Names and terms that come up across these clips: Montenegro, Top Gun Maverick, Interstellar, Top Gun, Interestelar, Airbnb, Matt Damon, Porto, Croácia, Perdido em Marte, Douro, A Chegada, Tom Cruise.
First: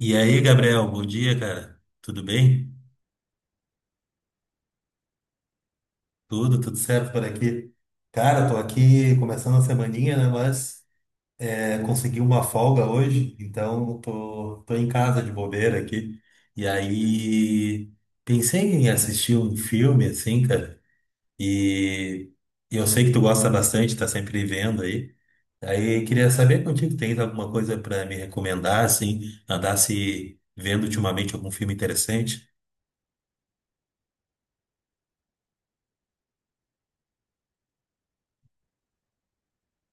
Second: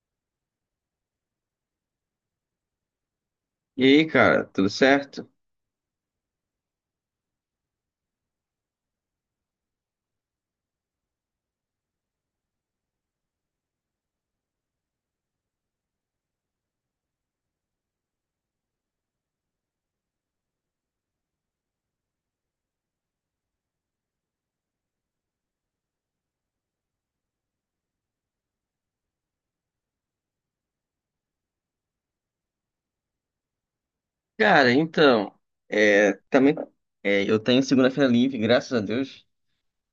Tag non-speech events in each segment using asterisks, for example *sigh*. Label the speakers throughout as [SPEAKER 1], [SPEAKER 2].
[SPEAKER 1] E aí, Gabriel, bom dia, cara. Tudo bem?
[SPEAKER 2] E aí, cara, tudo certo?
[SPEAKER 1] Tudo certo por aqui. Cara, tô aqui começando a semaninha, né? Mas é, consegui uma folga hoje, então tô em casa de bobeira aqui. E aí, pensei em assistir um filme, assim, cara. E, e eu sei que tu gosta bastante, tá sempre vendo aí. Aí queria saber contigo, tens alguma coisa para me recomendar, assim, andasse vendo ultimamente algum filme interessante?
[SPEAKER 2] Cara, então, também eu tenho segunda-feira livre, graças a Deus.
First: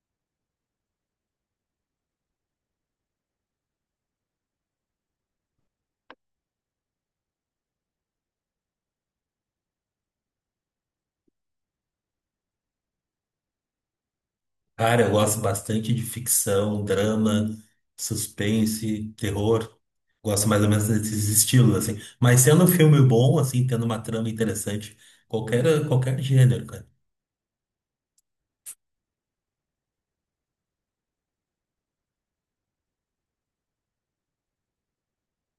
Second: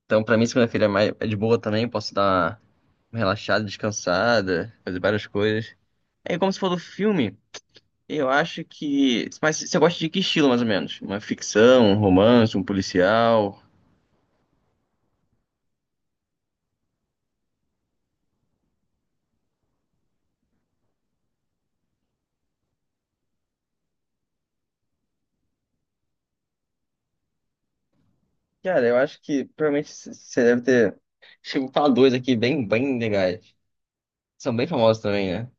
[SPEAKER 2] Então, pra mim, segunda-feira é de boa também, posso dar uma relaxada, descansada, fazer várias coisas. É como se for do filme, eu acho que. Mas você gosta de que estilo, mais ou menos? Uma ficção, um romance, um policial?
[SPEAKER 1] Cara, eu gosto bastante de ficção, drama, suspense, terror. Gosto mais ou menos desses estilos, assim. Mas sendo um filme bom, assim, tendo uma trama interessante, qualquer gênero, cara.
[SPEAKER 2] Cara, eu acho que você deve ter. Chegou a falar dois aqui bem legais. São bem famosos também, né?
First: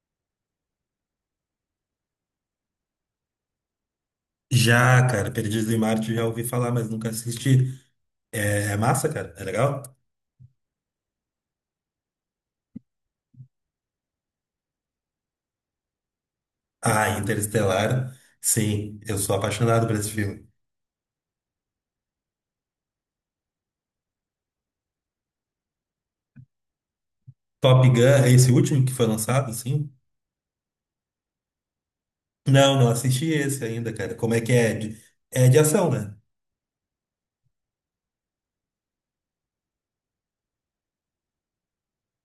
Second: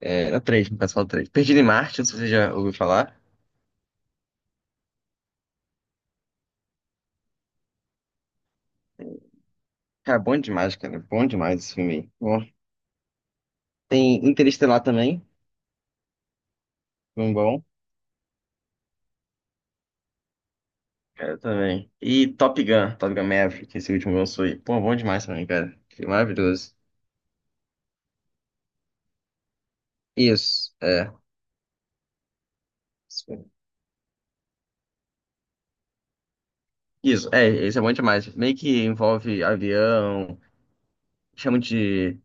[SPEAKER 2] É, na três, no caso, fala três. Perdido em Marte, não sei se você já ouviu falar.
[SPEAKER 1] Já, cara, Perdidos em Marte já ouvi falar, mas nunca assisti. É, é massa, cara? É legal?
[SPEAKER 2] Cara. Bom demais esse filme. Aí. Bom, tem Interestelar também.
[SPEAKER 1] Ah,
[SPEAKER 2] Filme bom.
[SPEAKER 1] Interestelar, sim, eu sou apaixonado por esse filme.
[SPEAKER 2] Cara, também. E Top Gun, Top Gun Maverick, esse último que lançou aí. Pô, bom demais também, cara. Que maravilhoso.
[SPEAKER 1] Top Gun, é esse último que foi lançado, sim?
[SPEAKER 2] Isso, é.
[SPEAKER 1] Não, não assisti esse ainda, cara. Como é que é? É de ação, né?
[SPEAKER 2] Isso, é, esse é bom demais. Meio que envolve avião, chama de.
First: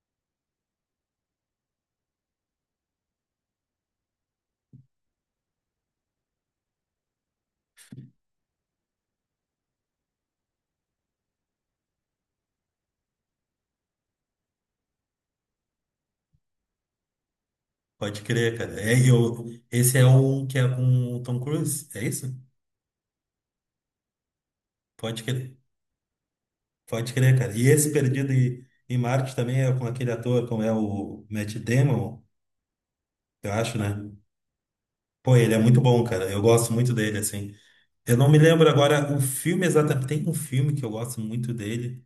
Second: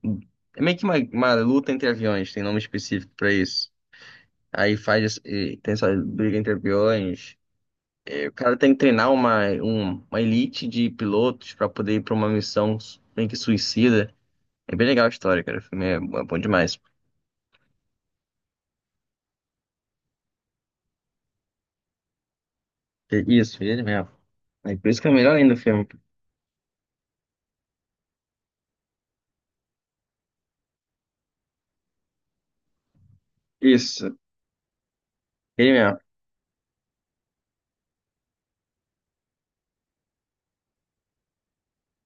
[SPEAKER 2] É meio que uma luta entre aviões, tem nome específico pra isso. Aí faz. Tem essa briga entre aviões. O cara tem que treinar uma elite de pilotos pra poder ir pra uma meio que suicida. É bem legal a história, cara. O filme é bom demais.
[SPEAKER 1] Pode crer, cara. É, eu, esse é o que é com o Tom Cruise, é isso?
[SPEAKER 2] É isso, ele mesmo. É por isso que é
[SPEAKER 1] Pode
[SPEAKER 2] melhor ainda
[SPEAKER 1] crer.
[SPEAKER 2] o filme.
[SPEAKER 1] Pode crer, cara. E esse Perdido em Marte também é com aquele ator, como é o Matt Damon, eu acho, né?
[SPEAKER 2] Isso,
[SPEAKER 1] Pô, ele é
[SPEAKER 2] ele
[SPEAKER 1] muito
[SPEAKER 2] mesmo.
[SPEAKER 1] bom, cara. Eu gosto muito dele, assim. Eu não me lembro agora o filme exatamente. Tem um filme que eu gosto muito dele.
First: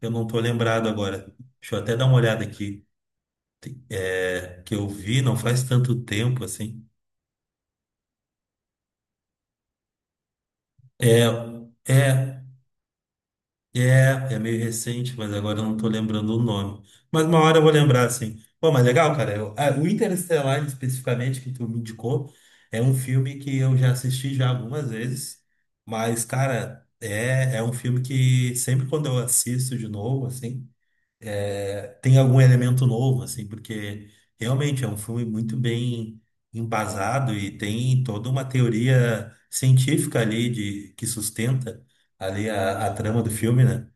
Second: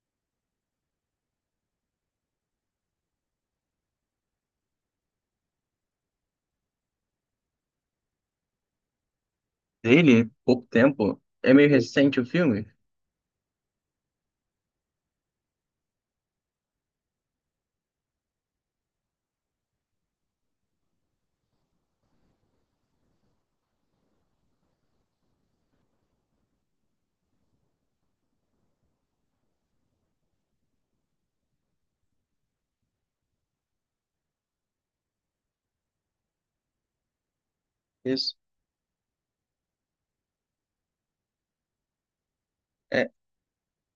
[SPEAKER 1] Eu não tô lembrado agora. Deixa eu até dar uma olhada aqui. É, que eu vi não faz tanto tempo, assim.
[SPEAKER 2] Dele pouco tempo.
[SPEAKER 1] É,
[SPEAKER 2] É meio recente o
[SPEAKER 1] é.
[SPEAKER 2] filme?
[SPEAKER 1] É, é meio recente, mas agora eu não tô lembrando o nome. Mas uma hora eu vou lembrar, assim. Pô, mas legal, cara. Ah, o Interestelar, especificamente, que tu me indicou, é um filme que eu já assisti já algumas vezes. Mas, cara, é, é um filme que sempre quando eu assisto de novo, assim, é, tem algum elemento novo, assim, porque realmente é um filme muito bem embasado e tem toda
[SPEAKER 2] Isso.
[SPEAKER 1] uma teoria científica ali de, que sustenta ali a
[SPEAKER 2] É,
[SPEAKER 1] trama do filme, né?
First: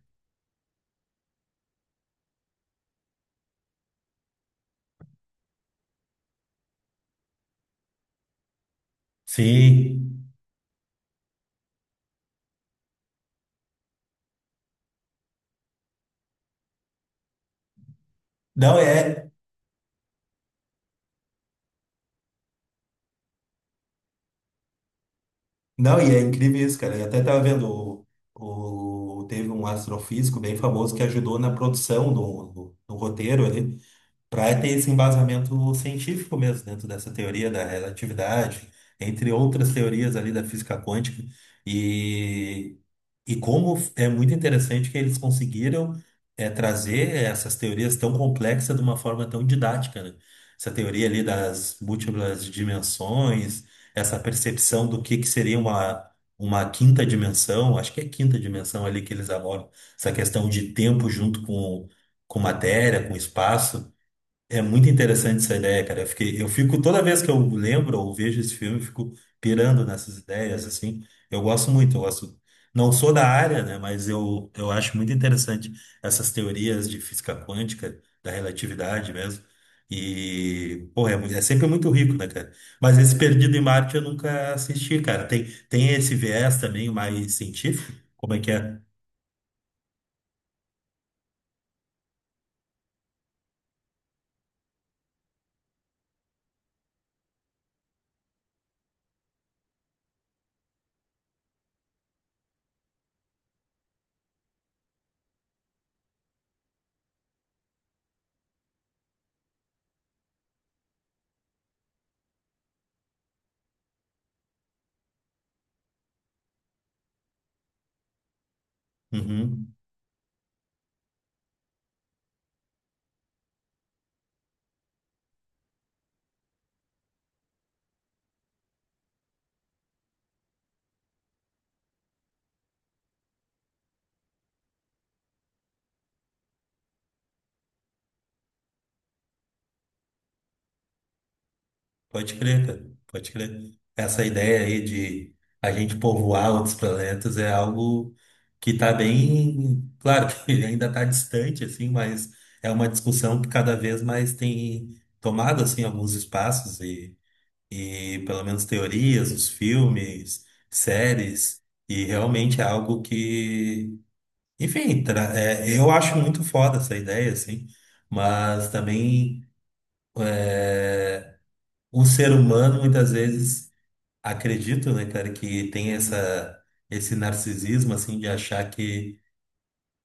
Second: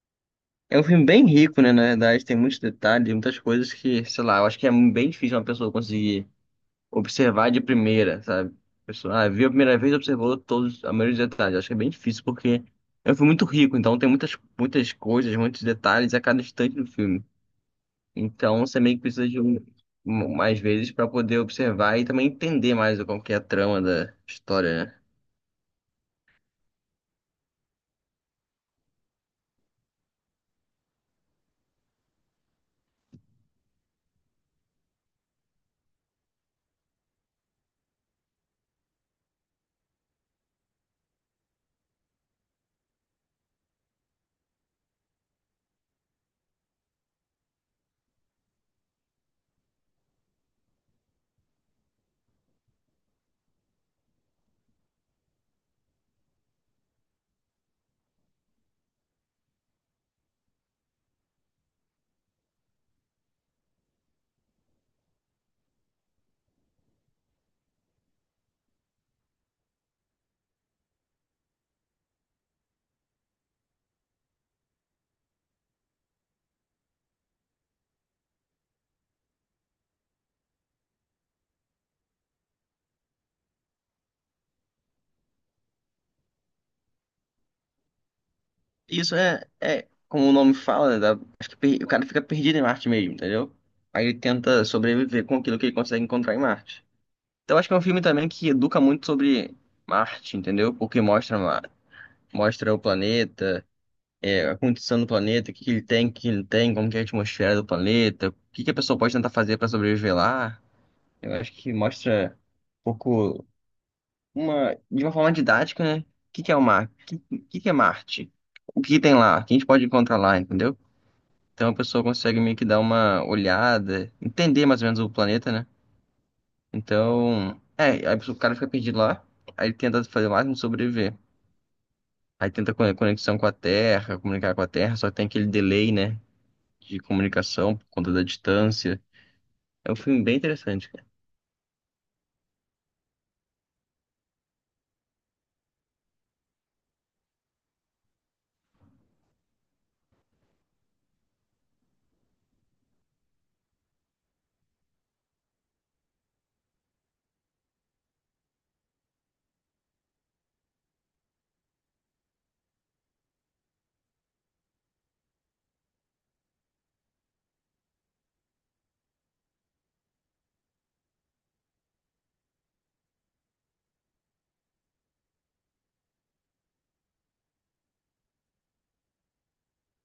[SPEAKER 2] é um filme bem rico, né? Na verdade, tem muitos detalhes, muitas coisas que, sei lá, eu acho que é bem difícil uma pessoa conseguir. Observar de primeira, sabe? A pessoa, ah, viu a primeira vez,
[SPEAKER 1] Sim.
[SPEAKER 2] observou todos, a maioria dos detalhes. Acho que é bem difícil porque é um filme muito rico, então tem muitas coisas, muitos detalhes a cada instante do filme. Então
[SPEAKER 1] Não
[SPEAKER 2] você meio que precisa
[SPEAKER 1] é.
[SPEAKER 2] de mais vezes para poder observar e também entender mais como que é a trama da história, né?
[SPEAKER 1] Não, e é incrível isso, cara. Eu até tava vendo teve um astrofísico bem famoso que ajudou na produção do roteiro ali, para ter esse embasamento científico mesmo dentro dessa teoria da relatividade, entre outras teorias ali da física quântica. E, e como é muito interessante que eles conseguiram é, trazer essas teorias tão complexas de uma forma tão didática, né? Essa teoria ali das múltiplas dimensões, essa percepção do que seria uma quinta dimensão, acho que é quinta dimensão ali que eles abordam, essa questão de tempo junto com matéria, com espaço. É muito interessante essa ideia, cara. Eu fiquei, eu fico toda vez que eu lembro ou vejo esse filme, eu fico pirando nessas ideias, assim. Eu gosto muito, eu gosto. Não sou da área, né? Mas eu acho muito interessante essas teorias de física quântica, da relatividade mesmo. E, pô, é, é sempre muito rico, né, cara? Mas esse Perdido em Marte eu nunca assisti, cara. Tem, tem esse viés também mais científico? Como é que é?
[SPEAKER 2] É como o nome fala, né, acho que o cara fica perdido em Marte mesmo, entendeu? Aí ele tenta sobreviver com aquilo que ele consegue encontrar em Marte. Então acho que é um filme também que educa muito sobre Marte, entendeu? Porque mostra o planeta, a condição do planeta, o que que ele tem, o que que ele não tem, como que é a atmosfera do planeta, o que que a pessoa pode tentar fazer para sobreviver lá. Eu acho que mostra um pouco, de uma forma didática, né? O que que é o que que é Marte? O que que tem lá? O que a gente
[SPEAKER 1] Uhum.
[SPEAKER 2] pode encontrar lá, entendeu? Então a pessoa consegue meio que dar uma olhada, entender mais ou menos o planeta, né? Então, é, aí o cara fica perdido lá, aí ele tenta fazer o máximo de sobreviver. Aí tenta conexão com a Terra, comunicar com a Terra, só que tem aquele delay, né, de comunicação por conta da distância. É um filme bem interessante, cara.
[SPEAKER 1] Pode crer, cara. Pode crer. Essa ideia aí de a gente povoar outros planetas é algo que está bem, claro que *laughs* ele ainda está distante, assim, mas é uma discussão que cada vez mais tem tomado, assim, alguns espaços e pelo menos teorias, os filmes, séries, e realmente é algo que, enfim, é, eu acho muito foda essa ideia, assim, mas também é, o ser humano muitas vezes acredito, né, cara, que tem essa, esse narcisismo, assim, de achar que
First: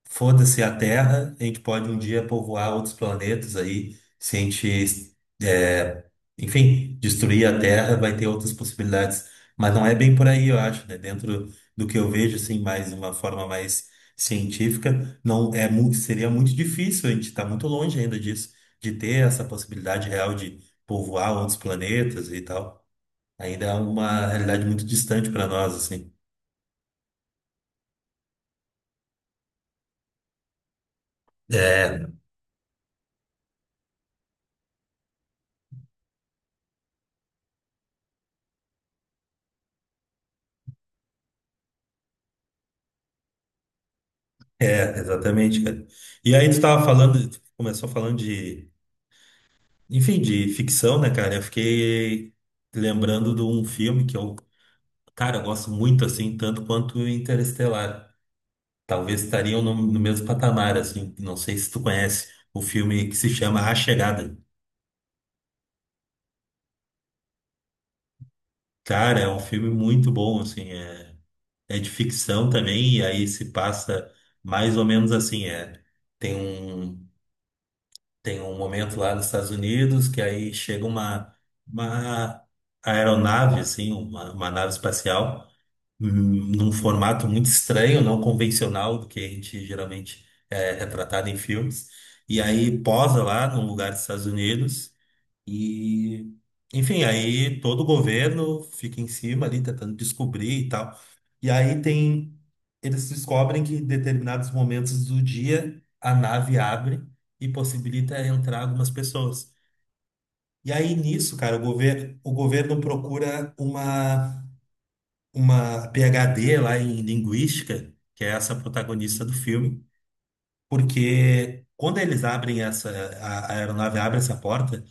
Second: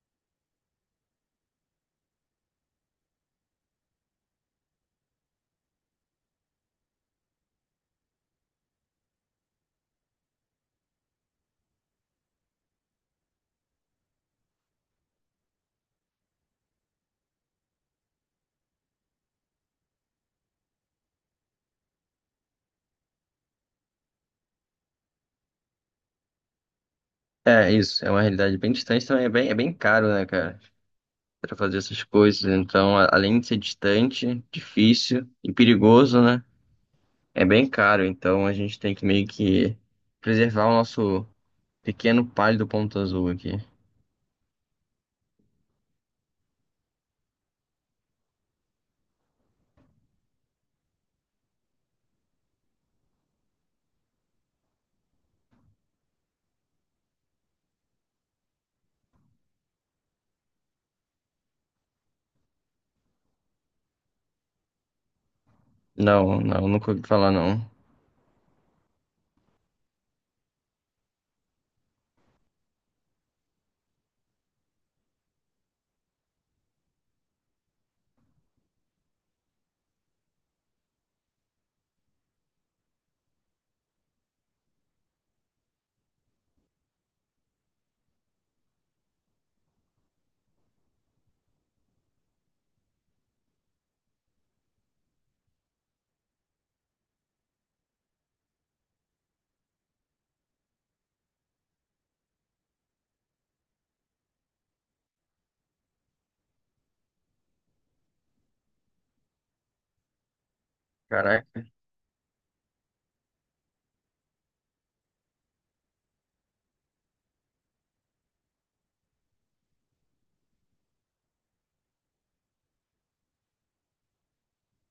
[SPEAKER 1] foda-se a Terra, a gente pode um dia povoar outros planetas aí, se a gente, é, enfim, destruir a Terra, vai ter outras possibilidades. Mas não é bem por aí, eu acho, né? Dentro do que eu vejo, assim, mais de uma forma mais científica, não é muito, seria muito difícil, a gente está muito longe ainda disso, de ter essa possibilidade real de povoar outros planetas e tal. Ainda é uma realidade muito distante para nós, assim.
[SPEAKER 2] É, isso, é uma realidade bem distante também, é bem caro, né, cara, pra fazer essas
[SPEAKER 1] É,
[SPEAKER 2] coisas. Então, além de ser distante, difícil e perigoso, né, é bem caro. Então, a gente tem que meio que preservar o nosso pequeno pálido ponto azul aqui.
[SPEAKER 1] é, exatamente, cara. E aí tu tava falando, tu começou falando de, enfim, de ficção, né, cara? Eu fiquei lembrando de um filme que eu, cara, eu gosto muito, assim, tanto quanto Interestelar. Talvez estariam no mesmo patamar, assim. Não sei se tu conhece o filme que se chama A Chegada.
[SPEAKER 2] Não, não, nunca ouvi falar, não.
[SPEAKER 1] Cara, é um filme muito bom, assim, é, é de ficção também, e aí se passa mais ou menos assim, é. Tem um Tem um momento lá nos Estados Unidos que aí chega uma aeronave, assim, uma nave espacial, hum, num formato muito estranho, não convencional do que a gente geralmente é retratado em filmes. E aí posa lá num lugar dos Estados Unidos. E, enfim, aí todo o governo fica em cima ali, tentando descobrir e tal. E aí tem, eles descobrem que em determinados momentos do dia a nave abre e possibilita entrar algumas pessoas. E aí nisso, cara, o
[SPEAKER 2] Caraca.
[SPEAKER 1] governo, o governo procura uma PhD lá em linguística, que é essa protagonista do filme, porque quando eles abrem essa, a aeronave abre essa porta,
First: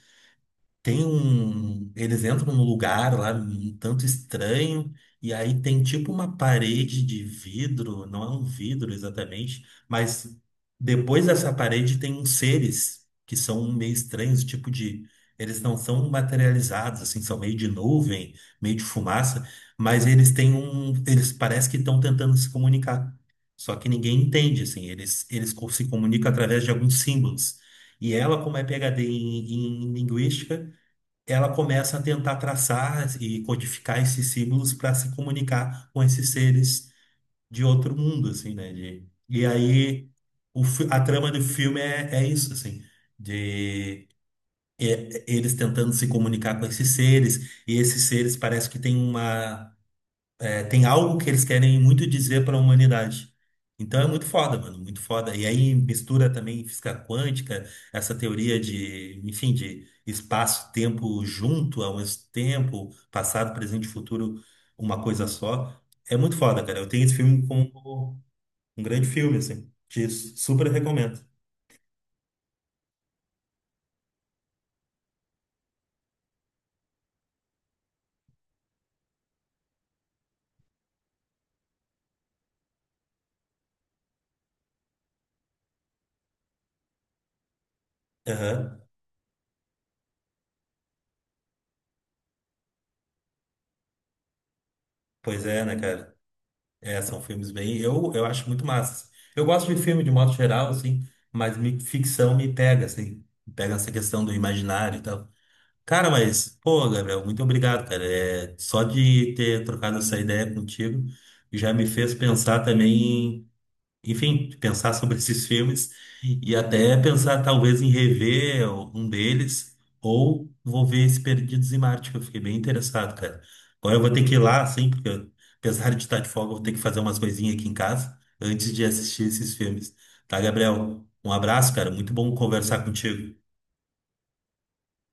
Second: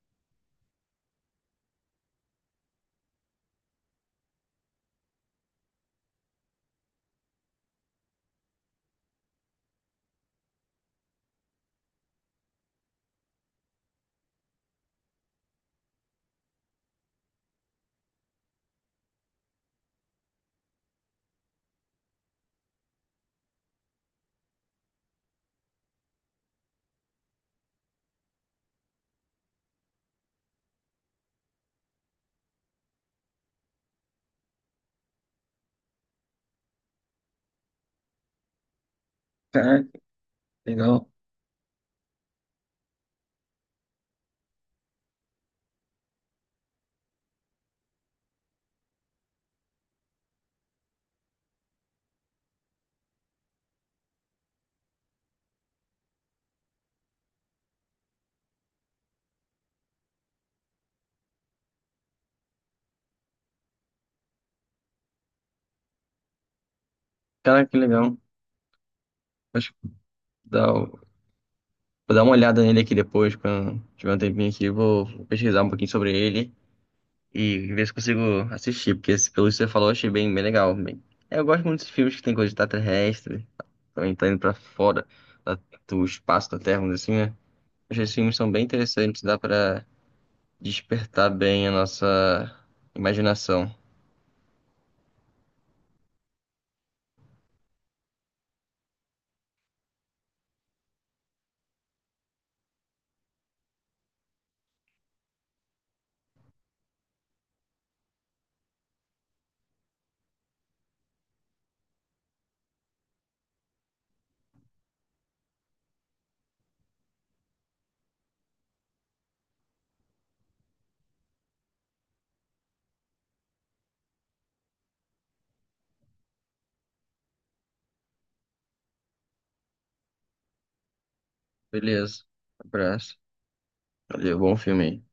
[SPEAKER 1] Tem um. Eles entram num lugar lá um tanto estranho, e aí tem tipo uma parede de vidro, não é um vidro exatamente, mas depois dessa parede tem uns seres que são meio estranhos, tipo de. Eles não são materializados, assim, são meio de nuvem, meio de fumaça, mas eles têm um. eles parecem que estão tentando se comunicar. Só que ninguém entende, assim, eles se comunicam através de alguns símbolos. E ela, como é PhD em linguística, ela começa a tentar traçar e codificar esses símbolos para se comunicar com esses seres de outro mundo, assim, né? De, e
[SPEAKER 2] Caraca,
[SPEAKER 1] aí a
[SPEAKER 2] legal.
[SPEAKER 1] trama do filme é, é isso, assim, de eles tentando se comunicar com esses seres, e esses seres parece que têm uma tem algo que eles querem muito dizer para a humanidade. Então é muito foda, mano, muito foda. E aí mistura também física quântica, essa teoria de, enfim, de espaço-tempo junto ao mesmo tempo, passado, presente e futuro, uma coisa só. É muito foda, cara. Eu tenho esse filme
[SPEAKER 2] Caraca, que legal.
[SPEAKER 1] como um grande filme, assim.
[SPEAKER 2] Acho que vou
[SPEAKER 1] Te
[SPEAKER 2] dar,
[SPEAKER 1] super
[SPEAKER 2] o-
[SPEAKER 1] recomendo.
[SPEAKER 2] vou dar uma olhada nele aqui depois, quando tiver um tempinho aqui, vou pesquisar um pouquinho sobre ele e ver se consigo assistir, porque pelo que você falou, eu achei bem legal. Bem, é, eu gosto muito desses filmes que tem coisa de extraterrestre, também tá indo pra fora da- do espaço da Terra, vamos dizer assim, né? Acho que esses filmes são bem
[SPEAKER 1] Aham.
[SPEAKER 2] interessantes, dá pra despertar bem a nossa imaginação.
[SPEAKER 1] Pois é, né, cara? É, são filmes bem. Eu acho muito massa, assim. Eu gosto de filme de modo geral, assim, mas ficção me pega, assim. Me pega essa questão do imaginário e tal. Cara, mas, pô, Gabriel, muito obrigado, cara. É, só de ter trocado essa ideia contigo já me fez pensar também, enfim, pensar sobre *laughs* esses filmes e até pensar talvez em rever um deles ou vou ver esse Perdidos em Marte, que eu fiquei bem interessado, cara. Agora eu vou ter que ir lá, assim, apesar de estar de folga, eu vou ter que fazer umas coisinhas aqui em casa antes de assistir esses filmes. Tá, Gabriel? Um abraço, cara. Muito
[SPEAKER 2] Beleza,
[SPEAKER 1] bom conversar
[SPEAKER 2] abraço.
[SPEAKER 1] contigo.
[SPEAKER 2] Valeu, bom filme aí.